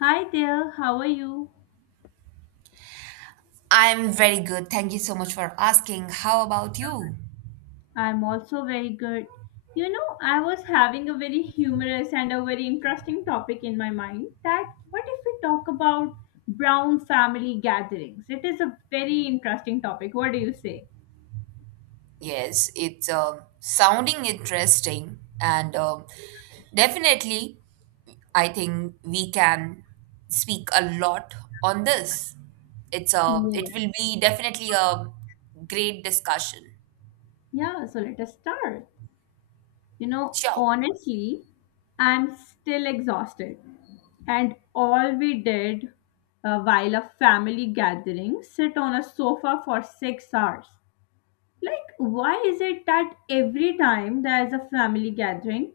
Hi there, how are you? I'm very good. Thank you so much for asking. How about you? I'm also very good. You know, I was having a very humorous and a very interesting topic in my mind that what if we talk about brown family gatherings? It is a very interesting topic. What do you say? Yes, it's sounding interesting, and definitely, I think we can speak a lot on this. It Yes. will be definitely a great discussion. Yeah, so let us start. You know, Sure. honestly, I'm still exhausted. And all we did while a family gathering, sit on a sofa for 6 hours. Like, why is it that every time there is a family gathering,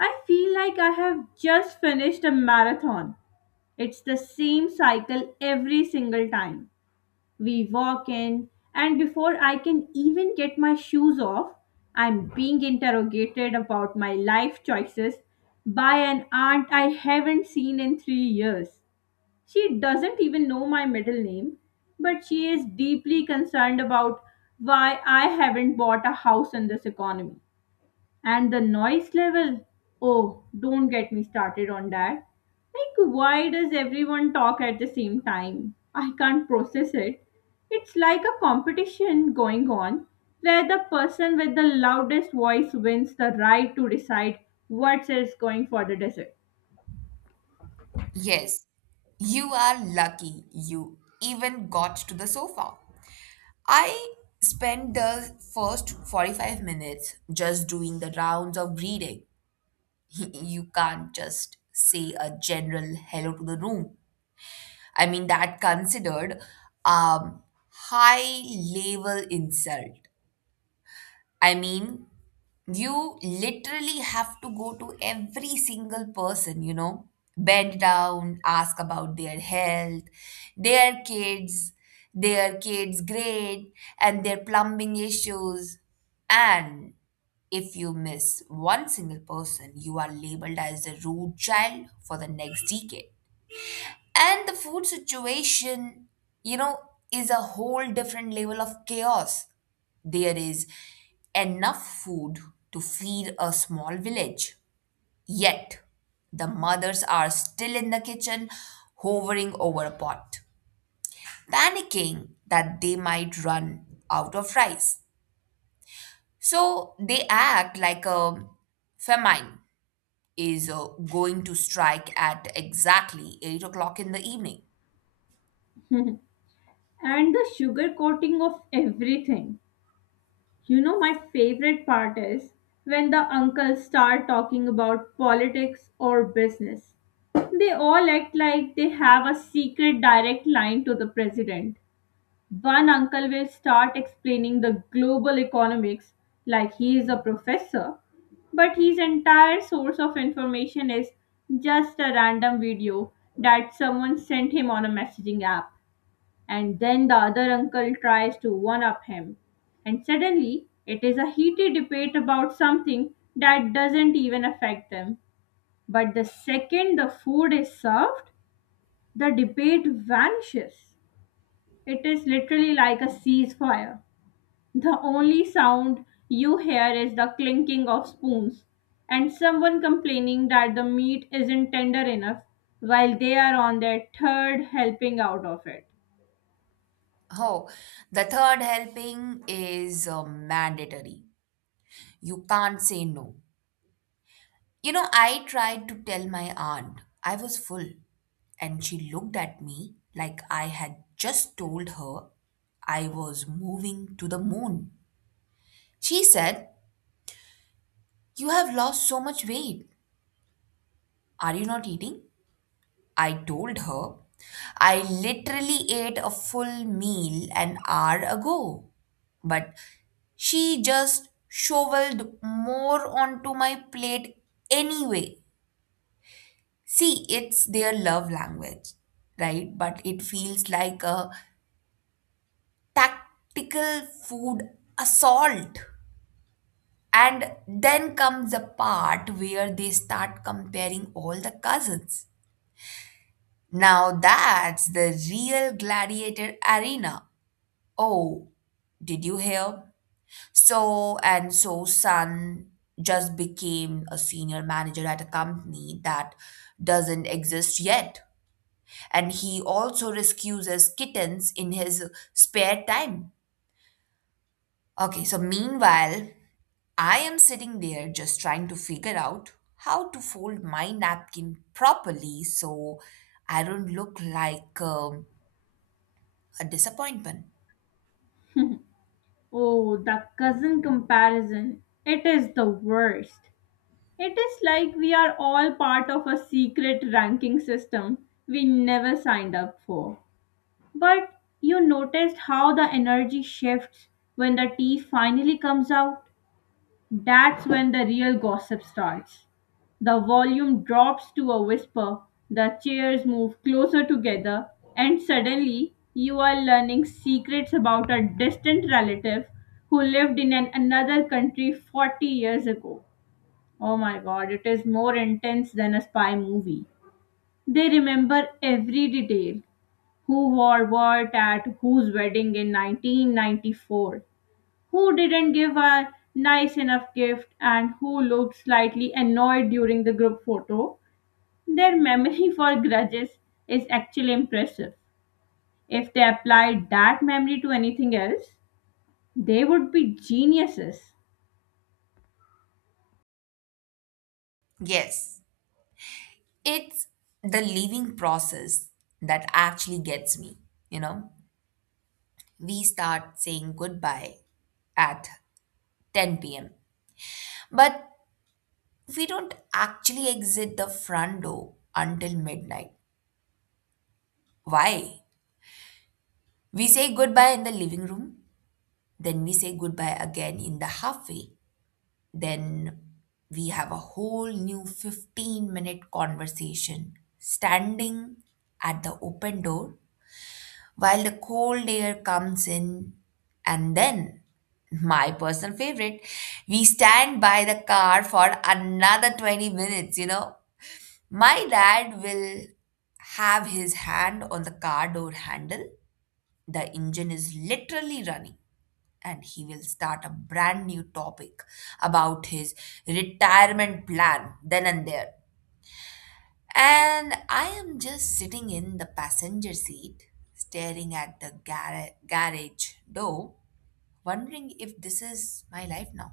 I feel like I have just finished a marathon? It's the same cycle every single time. We walk in, and before I can even get my shoes off, I'm being interrogated about my life choices by an aunt I haven't seen in 3 years. She doesn't even know my middle name, but she is deeply concerned about why I haven't bought a house in this economy. And the noise level, oh, don't get me started on that. Like, why does everyone talk at the same time? I can't process it. It's like a competition going on where the person with the loudest voice wins the right to decide what is going for the dessert. Yes, you are lucky. You even got to the sofa. I spent the first 45 minutes just doing the rounds of greeting. You can't just say a general hello to the room. I mean, that considered um, high level insult. I mean, you literally have to go to every single person, you know, bend down, ask about their health, their kids, their kids' grade, and their plumbing issues. And if you miss one single person, you are labeled as a rude child for the next decade. And the food situation, you know, is a whole different level of chaos. There is enough food to feed a small village. Yet, the mothers are still in the kitchen, hovering over a pot, panicking that they might run out of rice. So they act like a famine is going to strike at exactly 8 o'clock in the evening. And the sugar coating of everything. You know, my favorite part is when the uncles start talking about politics or business. They all act like they have a secret direct line to the president. One uncle will start explaining the global economics like he is a professor, but his entire source of information is just a random video that someone sent him on a messaging app, and then the other uncle tries to one up him. And suddenly, it is a heated debate about something that doesn't even affect them. But the second the food is served, the debate vanishes. It is literally like a ceasefire. The only sound you hear is the clinking of spoons and someone complaining that the meat isn't tender enough while they are on their third helping out of it. Oh, the third helping is mandatory. You can't say no. You know, I tried to tell my aunt I was full, and she looked at me like I had just told her I was moving to the moon. She said, "You have lost so much weight. Are you not eating?" I told her I literally ate a full meal an hour ago, but she just shoveled more onto my plate anyway. See, it's their love language, right? But it feels like a tactical food assault. And then comes the part where they start comparing all the cousins. Now that's the real gladiator arena. Oh, did you hear? So and so son just became a senior manager at a company that doesn't exist yet. And he also rescues kittens in his spare time. Okay, so meanwhile, I am sitting there just trying to figure out how to fold my napkin properly so I don't look like a disappointment. Oh, the cousin comparison. It is the worst. It is like we are all part of a secret ranking system we never signed up for. But you noticed how the energy shifts when the tea finally comes out? That's when the real gossip starts. The volume drops to a whisper, the chairs move closer together, and suddenly you are learning secrets about a distant relative who lived in another country 40 years ago. Oh my god, it is more intense than a spy movie. They remember every detail, who wore what at whose wedding in 1994, who didn't give a nice enough gift and who looked slightly annoyed during the group photo. Their memory for grudges is actually impressive. If they applied that memory to anything else, they would be geniuses. Yes, it's the leaving process that actually gets me, you know. We start saying goodbye at 10 p.m., but we don't actually exit the front door until midnight. Why? We say goodbye in the living room, then we say goodbye again in the halfway, then we have a whole new 15-minute conversation standing at the open door while the cold air comes in. And then, my personal favorite, we stand by the car for another 20 minutes, you know. My dad will have his hand on the car door handle. The engine is literally running, and he will start a brand new topic about his retirement plan then and there. And I am just sitting in the passenger seat, staring at the garage door, wondering if this is my life now.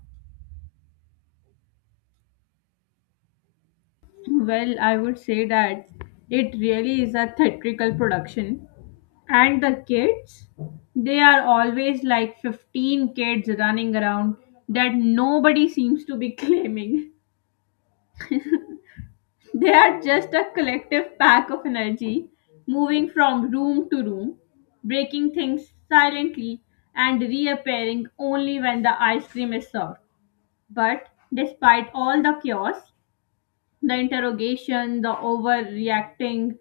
Well, I would say that it really is a theatrical production. And the kids, they are always like 15 kids running around that nobody seems to be claiming. They are just a collective pack of energy, moving from room to room, breaking things silently, and reappearing only when the ice cream is served. But despite all the chaos, the interrogation, the overreacting,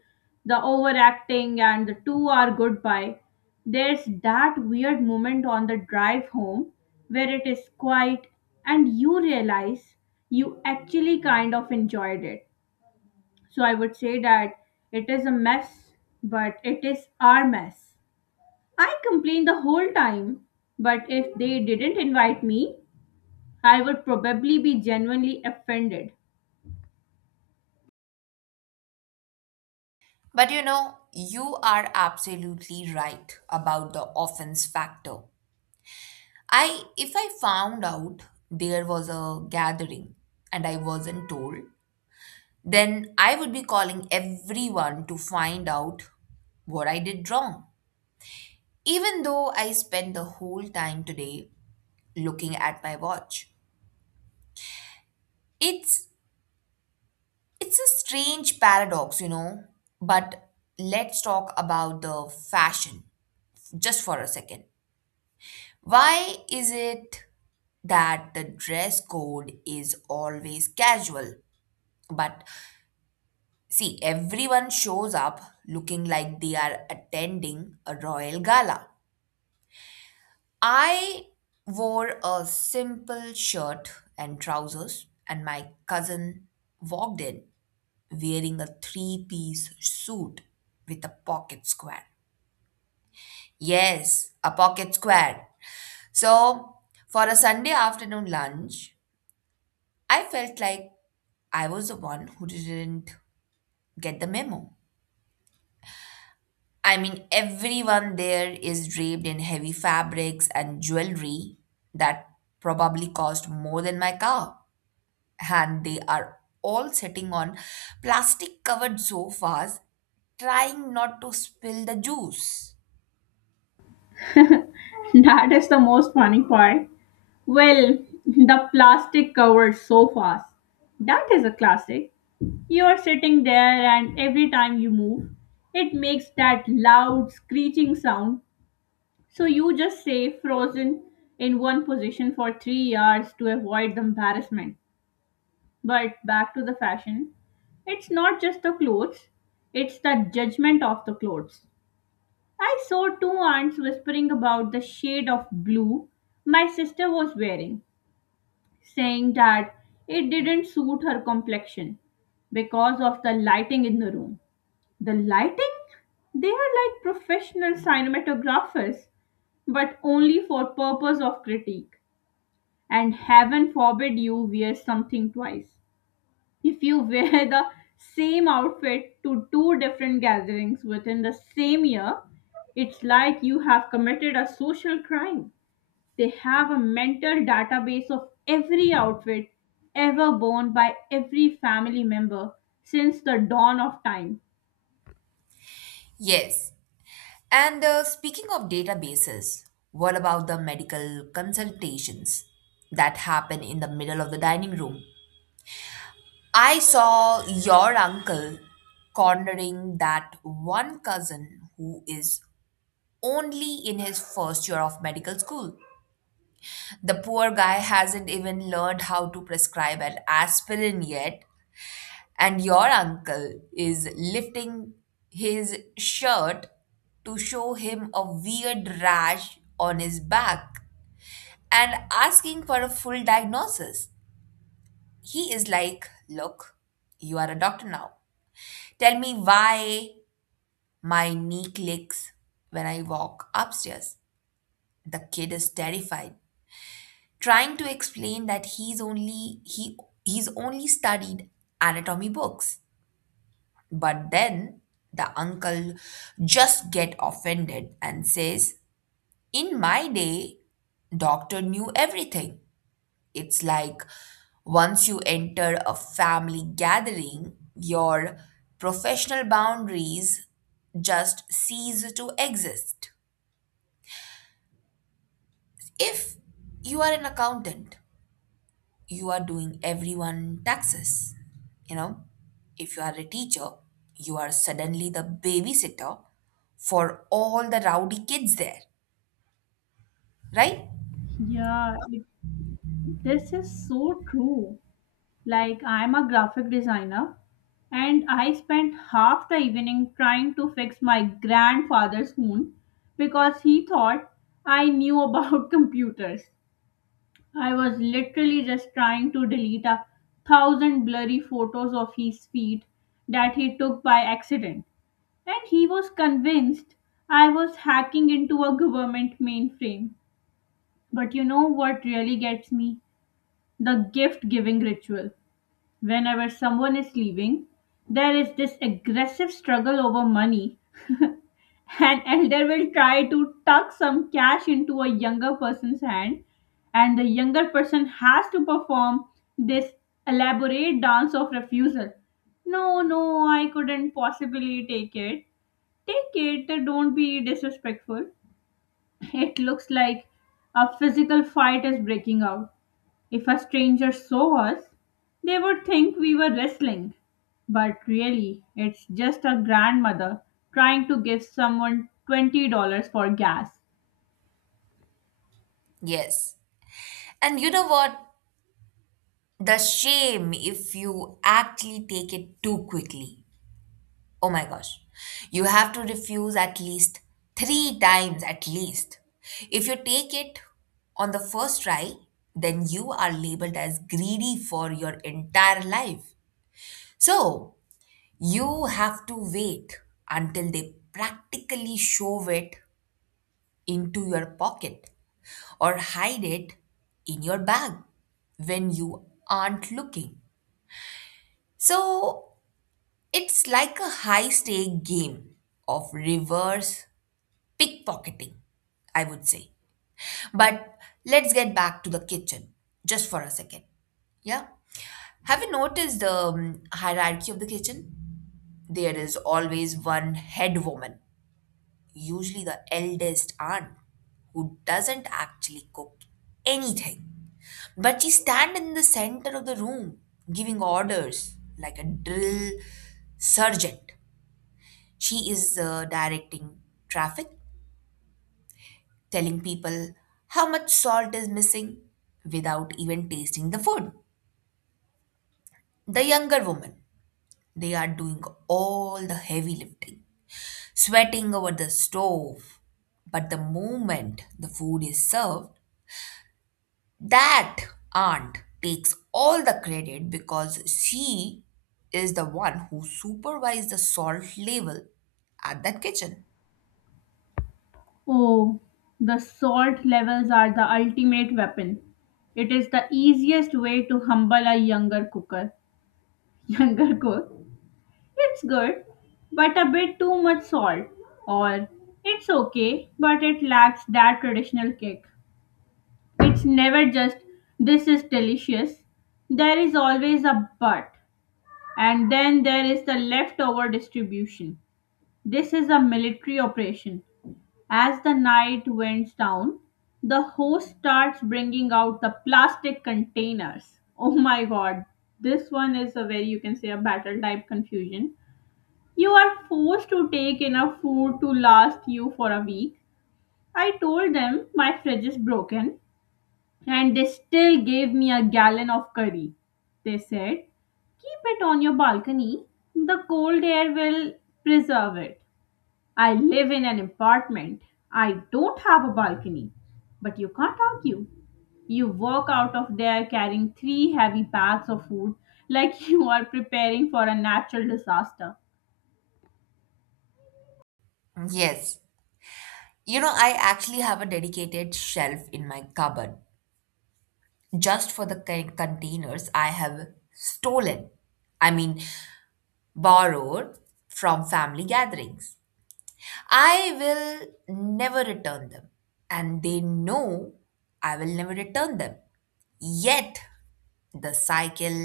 the overacting, and the 2 hour goodbye, there's that weird moment on the drive home where it is quiet and you realize you actually kind of enjoyed it. So I would say that it is a mess, but it is our mess. I complained the whole time, but if they didn't invite me, I would probably be genuinely offended. But you know, you are absolutely right about the offense factor. I If I found out there was a gathering and I wasn't told, then I would be calling everyone to find out what I did wrong. Even though I spent the whole time today looking at my watch. It's it's a strange paradox, you know, but let's talk about the fashion just for a second. Why is it that the dress code is always casual? But see, everyone shows up looking like they are attending a royal gala. I wore a simple shirt and trousers, and my cousin walked in wearing a three-piece suit with a pocket square. Yes, a pocket square. So, for a Sunday afternoon lunch, I felt like I was the one who didn't get the memo. I mean, everyone there is draped in heavy fabrics and jewelry that probably cost more than my car. And they are all sitting on plastic covered sofas, trying not to spill the juice. That is the most funny part. Well, the plastic covers so fast. That is a classic. You are sitting there, and every time you move, it makes that loud screeching sound. So you just stay frozen in one position for 3 hours to avoid the embarrassment. But back to the fashion, it's not just the clothes, it's the judgment of the clothes. I saw two aunts whispering about the shade of blue my sister was wearing, saying that it didn't suit her complexion because of the lighting in the room. The lighting, they are like professional cinematographers, but only for purpose of critique. And heaven forbid you wear something twice. If you wear the same outfit to two different gatherings within the same year, it's like you have committed a social crime. They have a mental database of every outfit ever worn by every family member since the dawn of time. Yes, and speaking of databases, what about the medical consultations that happen in the middle of the dining room? I saw your uncle cornering that one cousin who is only in his first year of medical school. The poor guy hasn't even learned how to prescribe an aspirin yet, and your uncle is lifting his shirt to show him a weird rash on his back and asking for a full diagnosis. He is like, "Look, you are a doctor now. Tell me why my knee clicks when I walk upstairs." The kid is terrified, trying to explain that he's only studied anatomy books. But then the uncle just get offended and says, "In my day, doctor knew everything." It's like once you enter a family gathering, your professional boundaries just cease to exist. If you are an accountant, you are doing everyone taxes. You know, if you are a teacher, you are suddenly the babysitter for all the rowdy kids there, right? Yeah, this is so true. Like, I'm a graphic designer and I spent half the evening trying to fix my grandfather's phone because he thought I knew about computers. I was literally just trying to delete a thousand blurry photos of his feet that he took by accident. And he was convinced I was hacking into a government mainframe. But you know what really gets me? The gift giving ritual. Whenever someone is leaving, there is this aggressive struggle over money. An elder will try to tuck some cash into a younger person's hand, and the younger person has to perform this elaborate dance of refusal. No, no, I couldn't possibly take it. Take it, don't be disrespectful. It looks like a physical fight is breaking out. If a stranger saw us, they would think we were wrestling. But really, it's just a grandmother trying to give someone $20 for gas. Yes. And you know what? The shame if you actually take it too quickly. Oh my gosh. You have to refuse at least three times, at least. If you take it on the first try, then you are labeled as greedy for your entire life. So, you have to wait until they practically shove it into your pocket or hide it in your bag when you aren't looking. So it's like a high stake game of reverse pickpocketing, I would say. But let's get back to the kitchen just for a second. Yeah. Have you noticed the hierarchy of the kitchen? There is always one head woman, usually the eldest aunt, who doesn't actually cook anything. But she stand in the center of the room giving orders like a drill sergeant. She is directing traffic, telling people how much salt is missing without even tasting the food. The younger woman, they are doing all the heavy lifting, sweating over the stove, but the moment the food is served, that aunt takes all the credit because she is the one who supervised the salt level at that kitchen. Oh, the salt levels are the ultimate weapon. It is the easiest way to humble a younger cooker. Younger cook? It's good, but a bit too much salt. Or it's okay, but it lacks that traditional kick. It's never just, this is delicious. There is always a but. And then there is the leftover distribution. This is a military operation. As the night winds down, the host starts bringing out the plastic containers. Oh my god, this one is a very, you can say, a battle type confusion. You are forced to take enough food to last you for a week. I told them my fridge is broken and they still gave me a gallon of curry. They said, keep it on your balcony. The cold air will preserve it. I live in an apartment. I don't have a balcony. But you can't argue. You walk out of there carrying three heavy bags of food like you are preparing for a natural disaster. Yes. You know, I actually have a dedicated shelf in my cupboard just for the containers I have stolen. I mean, borrowed from family gatherings. I will never return them, and they know I will never return them. Yet, the cycle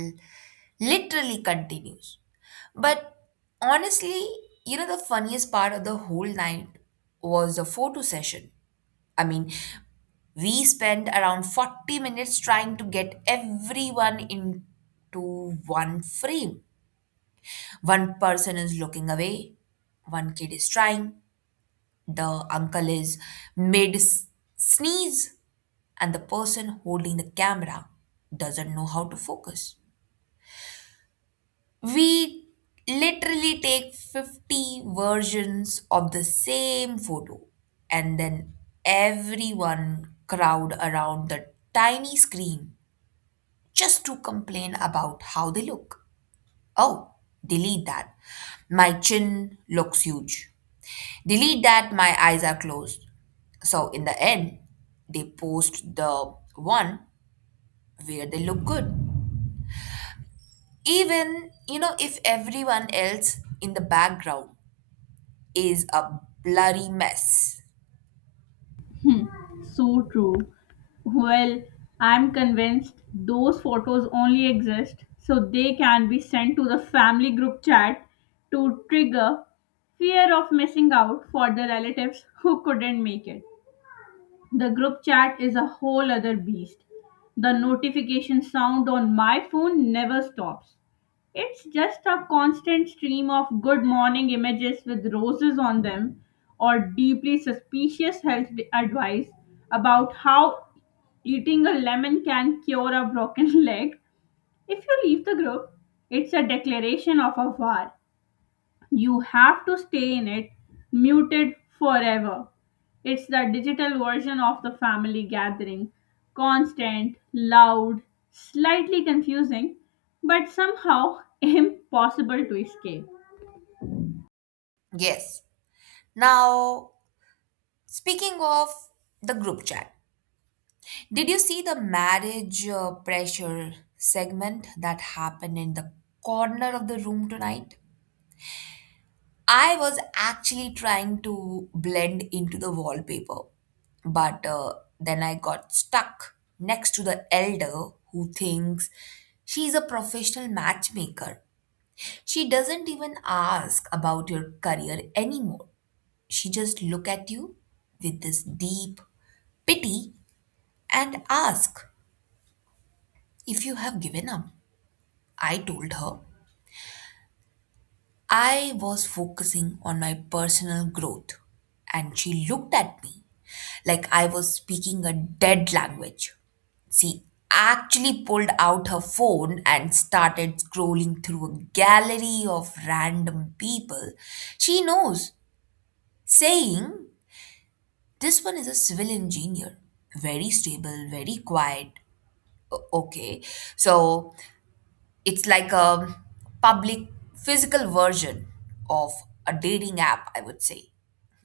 literally continues. But honestly, you know, the funniest part of the whole night was the photo session. I mean, we spent around 40 minutes trying to get everyone into one frame. One person is looking away, one kid is trying, the uncle is mid s- sneeze, and the person holding the camera doesn't know how to focus. We literally take 50 versions of the same photo, and then everyone crowd around the tiny screen just to complain about how they look. "Oh, delete that. My chin looks huge. Delete that. My eyes are closed." So, in the end, they post the one where they look good even you know if everyone else in the background is a bloody mess. So true. Well, I'm convinced those photos only exist so they can be sent to the family group chat to trigger fear of missing out for the relatives who couldn't make it. The group chat is a whole other beast. The notification sound on my phone never stops. It's just a constant stream of good morning images with roses on them or deeply suspicious health advice about how eating a lemon can cure a broken leg. If you leave the group, it's a declaration of a war. You have to stay in it muted forever. It's the digital version of the family gathering, constant, loud, slightly confusing, but somehow impossible to escape. Yes. Now, speaking of the group chat, did you see the marriage pressure segment that happened in the corner of the room tonight? I was actually trying to blend into the wallpaper, but then I got stuck next to the elder who thinks she's a professional matchmaker. She doesn't even ask about your career anymore. She just look at you with this deep pity and ask if you have given up. I told her I was focusing on my personal growth and she looked at me like I was speaking a dead language. She actually pulled out her phone and started scrolling through a gallery of random people she knows, saying, "This one is a civil engineer, very stable, very quiet." Okay, so it's like a public physical version of a dating app, I would say.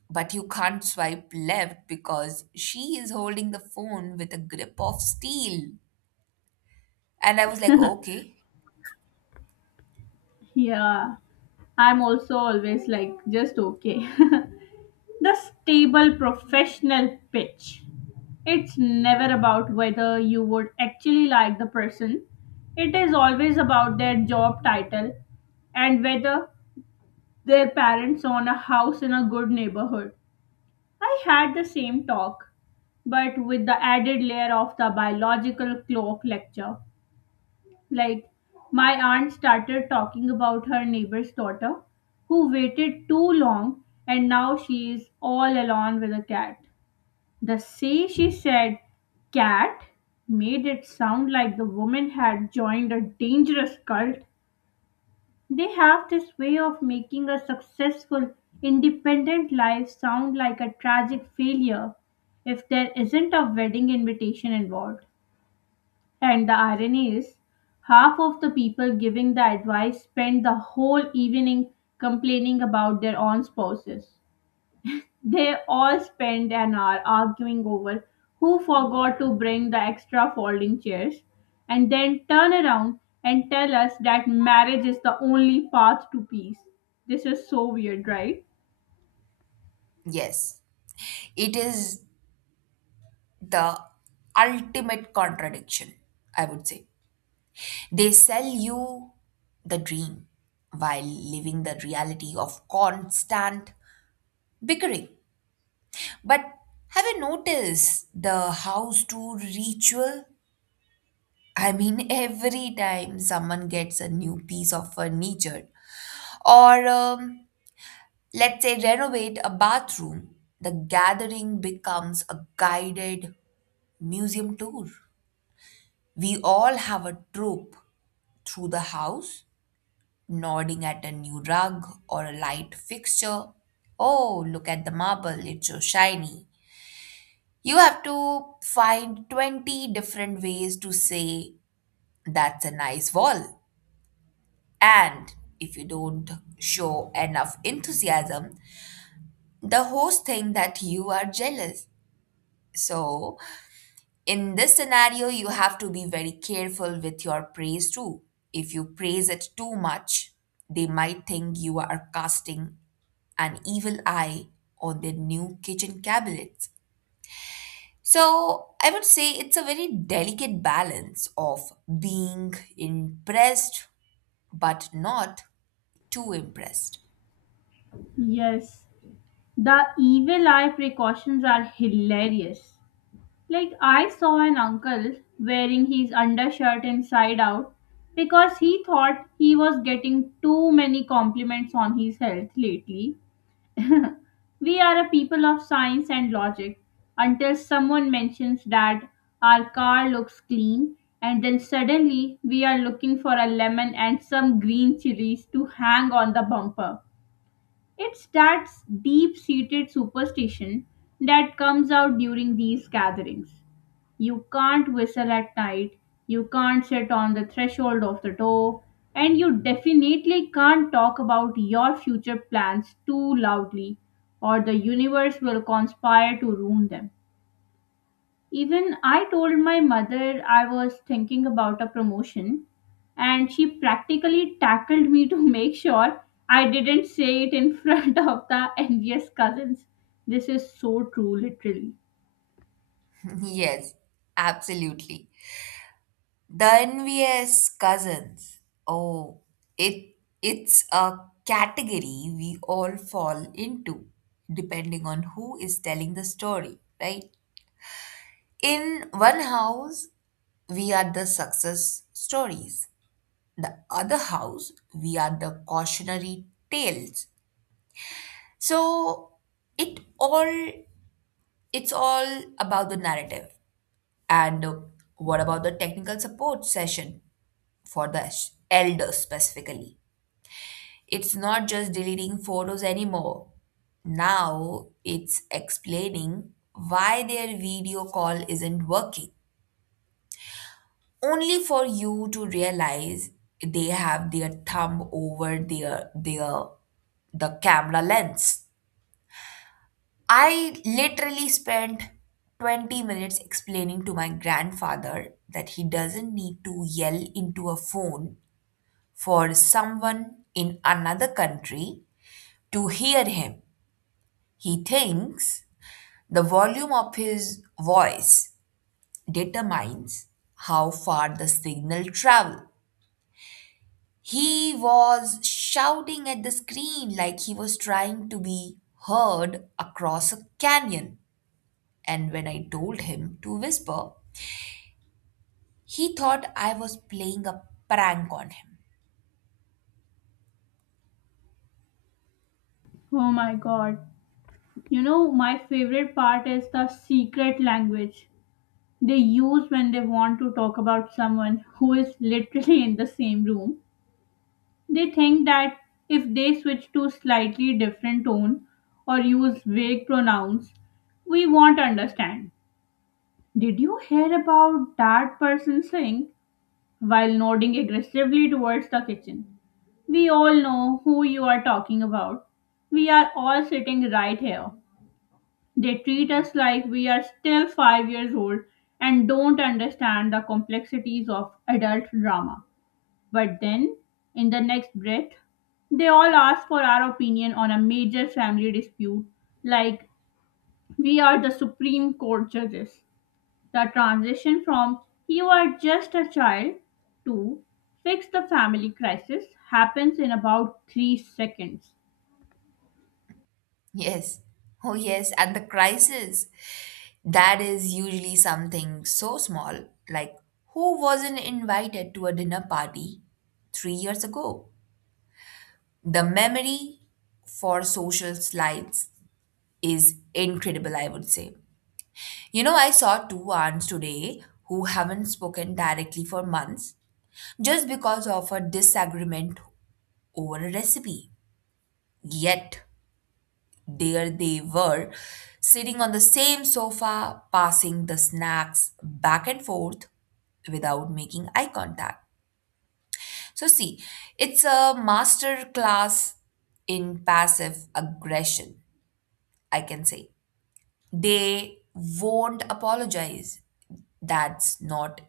But you can't swipe left because she is holding the phone with a grip of steel. And I was like, okay, Yeah, I'm also always like just okay. The stable professional pitch. It's never about whether you would actually like the person, it is always about their job title and whether their parents own a house in a good neighborhood. I had the same talk, but with the added layer of the biological clock lecture. Like, my aunt started talking about her neighbor's daughter who waited too long and now she is all alone with a cat. The say she said cat made it sound like the woman had joined a dangerous cult. They have this way of making a successful, independent life sound like a tragic failure if there isn't a wedding invitation involved. And the irony is, half of the people giving the advice spend the whole evening complaining about their own spouses. They all spend an hour arguing over who forgot to bring the extra folding chairs and then turn around and tell us that marriage is the only path to peace. This is so weird, right? yes, it is the ultimate contradiction, I would say. They sell you the dream while living the reality of constant bickering. But have you noticed the house tour ritual? I mean, every time someone gets a new piece of furniture or let's say renovate a bathroom, the gathering becomes a guided museum tour. We all have a trope through the house nodding at a new rug or a light fixture. "Oh, look at the marble, it's so shiny." You have to find 20 different ways to say that's a nice wall. And if you don't show enough enthusiasm, the host thinks that you are jealous. So, in this scenario, you have to be very careful with your praise too. If you praise it too much, they might think you are casting an evil eye on their new kitchen cabinets. So I would say it's a very delicate balance of being impressed but not too impressed. Yes. The evil eye precautions are hilarious. Like, I saw an uncle wearing his undershirt inside out because he thought he was getting too many compliments on his health lately. We are a people of science and logic until someone mentions that our car looks clean, and then suddenly we are looking for a lemon and some green chilies to hang on the bumper. It's that deep seated superstition that comes out during these gatherings. You can't whistle at night, you can't sit on the threshold of the door, and you definitely can't talk about your future plans too loudly, or the universe will conspire to ruin them. Even I told my mother I was thinking about a promotion, and she practically tackled me to make sure I didn't say it in front of the envious cousins. This is so true, literally. Yes, absolutely. The envious cousins. Oh, it it's a category we all fall into depending on who is telling the story, right? In one house, we are the success stories, the other house, we are the cautionary tales. So it all it's all about the narrative. And what about the technical support session for the elders specifically? It's not just deleting photos anymore. Now it's explaining why their video call isn't working only for you to realize they have their thumb over the camera lens. I literally spent 20 minutes explaining to my grandfather that he doesn't need to yell into a phone for someone in another country to hear him. He thinks the volume of his voice determines how far the signal travels. He was shouting at the screen like he was trying to be heard across a canyon. And when I told him to whisper, he thought I was playing a prank on him. Oh my god. You know, my favorite part is the secret language they use when they want to talk about someone who is literally in the same room. They think that if they switch to slightly different tone or use vague pronouns, we won't understand. Did you hear about that person saying while nodding aggressively towards the kitchen? We all know who you are talking about. We are all sitting right here. They treat us like we are still 5 years old and don't understand the complexities of adult drama. But then, in the next breath, they all ask for our opinion on a major family dispute, like we are the Supreme Court judges. The transition from you are just a child to fix the family crisis happens in about 3 seconds. Yes, oh yes, and the crisis. That is usually something so small, like who wasn't invited to a dinner party 3 years ago? The memory for social slides is incredible, I would say. You know, I saw 2 aunts today who haven't spoken directly for months just because of a disagreement over a recipe. Yet, there they were, sitting on the same sofa, passing the snacks back and forth without making eye contact. So, see, it's a master class in passive aggression, I can say. They won't apologize. That's not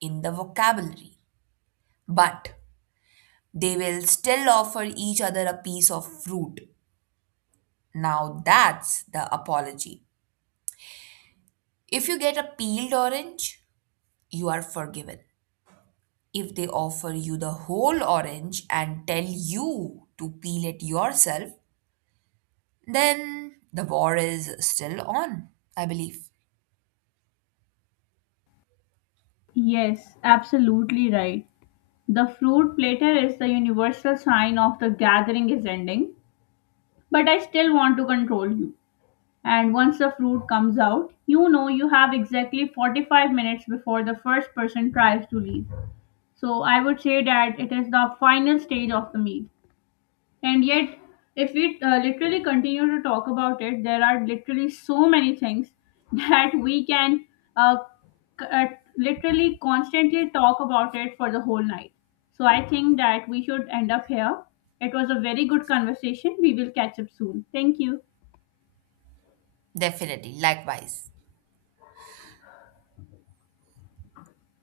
in the vocabulary. But they will still offer each other a piece of fruit. Now that's the apology. If you get a peeled orange, you are forgiven. If they offer you the whole orange and tell you to peel it yourself, then the war is still on, I believe. Yes, absolutely right. The fruit platter is the universal sign of the gathering is ending, but I still want to control you. And once the fruit comes out, you know you have exactly 45 minutes before the first person tries to leave. So I would say that it is the final stage of the meal. And yet, if we literally continue to talk about it, there are literally so many things that we can uh, c- uh, literally constantly talk about it for the whole night. So I think that we should end up here. It was a very good conversation. We will catch up soon. Thank you. Definitely, likewise.